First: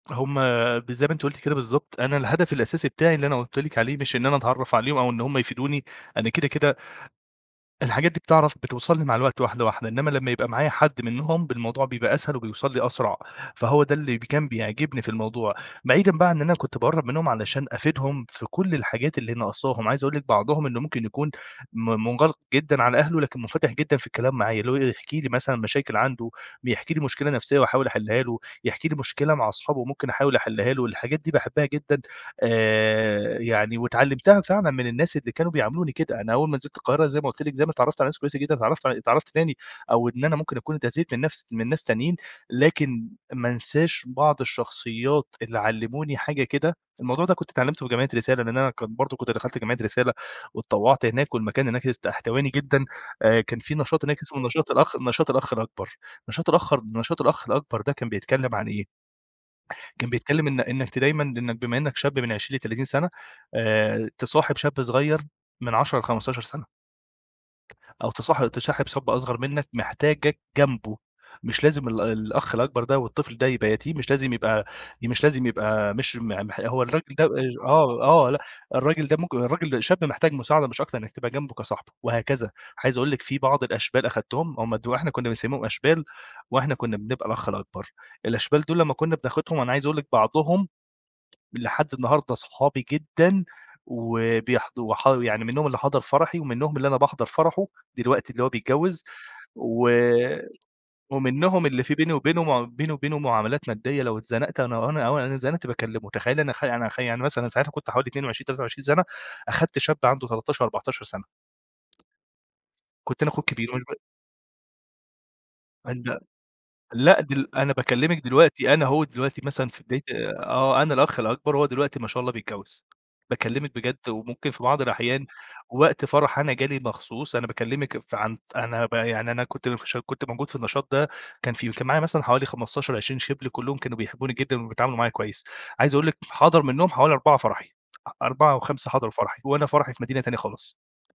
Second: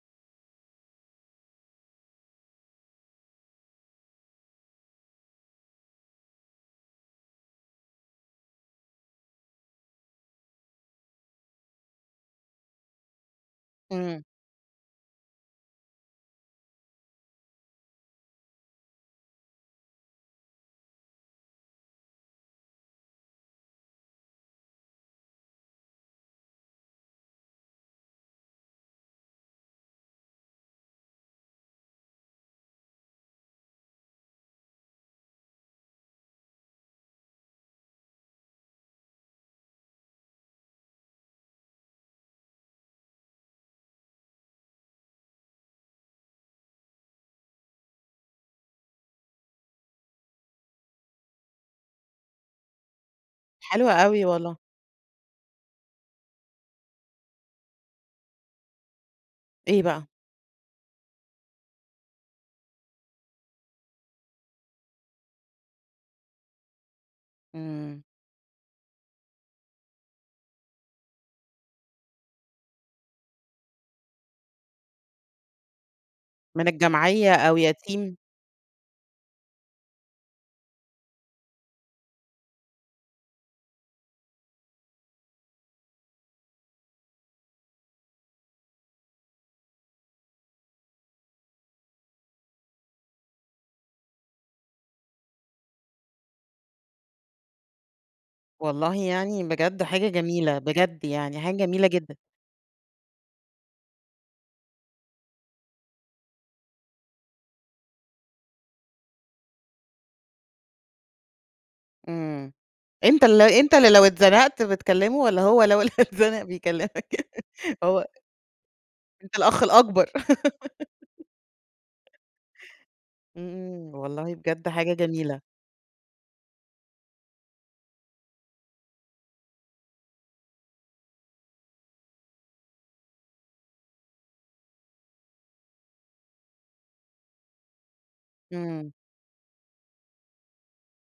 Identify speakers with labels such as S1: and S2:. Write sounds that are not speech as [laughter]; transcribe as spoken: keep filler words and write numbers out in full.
S1: هُم ب زي ما أنتِ قولتِ كده بالضبط، أنا الهدف الأساسي بتاعي -اللي أنا قُلت لِك عليه مش إن أنا أتعرف عليهم، أو إن هُم يفيدوني أنا كده كده الحاجات دي بتعرف بتوصِّلني مع الوقت واحدة واحدة. إنما لما يبقى معايا حد منهم، ب الموضوع بيبقى أسهل وبيوصَّل لي أسرع، فهو ده اللي
S2: إمم.
S1: كان بيعجِبني في الموضوع. بعيدًا بقى عن إن أنا كنت باقرَب منهم علشان أفيدهم في كل الحاجات اللي ناقصاهم، عايز أقول لِك بعضهم إنه ممكن يكون م منغلِق جدًا على أهله لكن منفتِح جدًا في الكلام معايا، اللي هو يحكِ لي مثلًا مشاكل عنده، بيحكي لي مشكلة نفسية وأحاول أحِلها له، يحكي لي مشكلة مع أصحابه ممكن أحاول أحِلها له. الحاجات دي باحِبها جدًا آآ يعني، واتعلَّمتها فعلًا من الناس اللي كانوا بيعاملوني كده. أنا أول ما نزلت القاهرة زي ما قُلت لك، زي ما اتعرَّفت على ناس كويسة جدًا، اتعرَّفت ع اتعرَّفت تاني أو إن أنا ممكن أكون اتأذيت من نفس من ناس تانيين، لكن ما انساش بعض الشخصيات اللي علَّموني حاجة كده. الموضوع ده كنت اتعلَّمته في جمعية رسالة، لإن أنا كانت برضه كنت دخَلت جمعية رسالة واتطوَّعت هناك، والمكان هناك است احتواني جدًا. آآ، كان في
S2: حلو
S1: نشاط هناك
S2: أوي
S1: اسمه
S2: والله.
S1: نشاط الأخ نشاط الأخ الأكبر، نشاط الأخر نشاط الأخ الأكبر، ده كان بيتكلَّم عن إيه؟
S2: إيه بقى؟
S1: كان بيتكلَّم إن إنِّك ت دايمًا إنِّك بما إنِّك شاب من عشرين لتلاتين سنة، آآ، تصاحِب شاب صغير من عشرة لخمستاشر سنة.
S2: إمم.
S1: أو تصاحب تشاحب شاب أصغر منك، محتاجك جنبه. مش لازم ال الأخ الأكبر ده والطفل ده يبقى يتيم، مش لازم يبقى ي مش لازم يبقى مش م مح
S2: من
S1: هو الرجل ده
S2: الجمعية
S1: آآ،
S2: أو يتيم.
S1: آه آه، لا، الراجل ده ممك الراجل شاب محتاج مساعدة، مش أكتر إنَّك تبقى جنبه كصاحبه، وهكذا. عايز أقول لِك في بعض الأشبال أخدتهم، هُم دو إحنا كنا بنسمِّيهم أشبال وإحنا كنا بنبقى الأخ الأكبر، الأشبال دول لما كنا بناخُدهم، أنا عايز أقول لِك بعضهم لحد النهاردة صحابي جدًا، وبيحض وحا يعني منهم اللي حضَر فرحي ومنهم اللي أنا باحضَر فرحه، دلوقتي اللي هو
S2: والله
S1: بيتجوَّز،
S2: يعني بجد
S1: و
S2: حاجة جميلة، بجد يعني حاجة
S1: ومنهم اللي
S2: جميلة
S1: في بيني
S2: جدًا.
S1: وبينه مع بيني وبينه معاملات مادية، لو اتزنَّقت أنا آه، وأنا ه أنا لو اتزنَّقت باكلِّمه، تخيلي أنا خ أنا خ أنا يعني مثلًا أنا ساعتها كنت حوالي اتنين وعشرين، تلاتة وعشرين سنة، أخدت شاب عنده تلاتّشار، اربعتاشر سنة.
S2: إمم،
S1: كنت
S2: أنت
S1: أنا أخوه
S2: ال
S1: الكبير
S2: أنت
S1: ومش
S2: اللي
S1: ب
S2: لو اتزنقت بتكلمه والَّا هو اللي لو
S1: أند
S2: اتزنق
S1: لأ،
S2: بيكلمك؟
S1: دل أنا
S2: هو
S1: باكلِّمك دلوقتي، أنا أهو
S2: أنت
S1: دلوقتي
S2: الأخ
S1: مثلًا في بداية
S2: الأكبر.
S1: آه، أنا الأخ
S2: [laughs]
S1: الأكبر، وهو دلوقتي -ما شاء الله بيتجوَّز. باكلِّمك
S2: إمم،
S1: بجد،
S2: والله
S1: وممكن في
S2: بجد
S1: بعض
S2: حاجة
S1: الأحيان
S2: جميلة.
S1: وقت فرحي أنا جالي مخصوص، أنا باكلِّمك في عن أنا ب يعني أنا كنت فش كنت موجود في النشاط ده، كان في كان معايا مثلًا حوالي خمستاشر، عشرين شبل، كلهُم كانوا بيحِبُّوني جدًا وبيتعاملوا معايا كويِّس. عايز أقول لِك حضَر منهُم حوالي اربعة فرحي، اربعة أو خمسة
S2: إمم.
S1: حضَروا فرحي، وأنا فرحي في مدينة تانية خالص.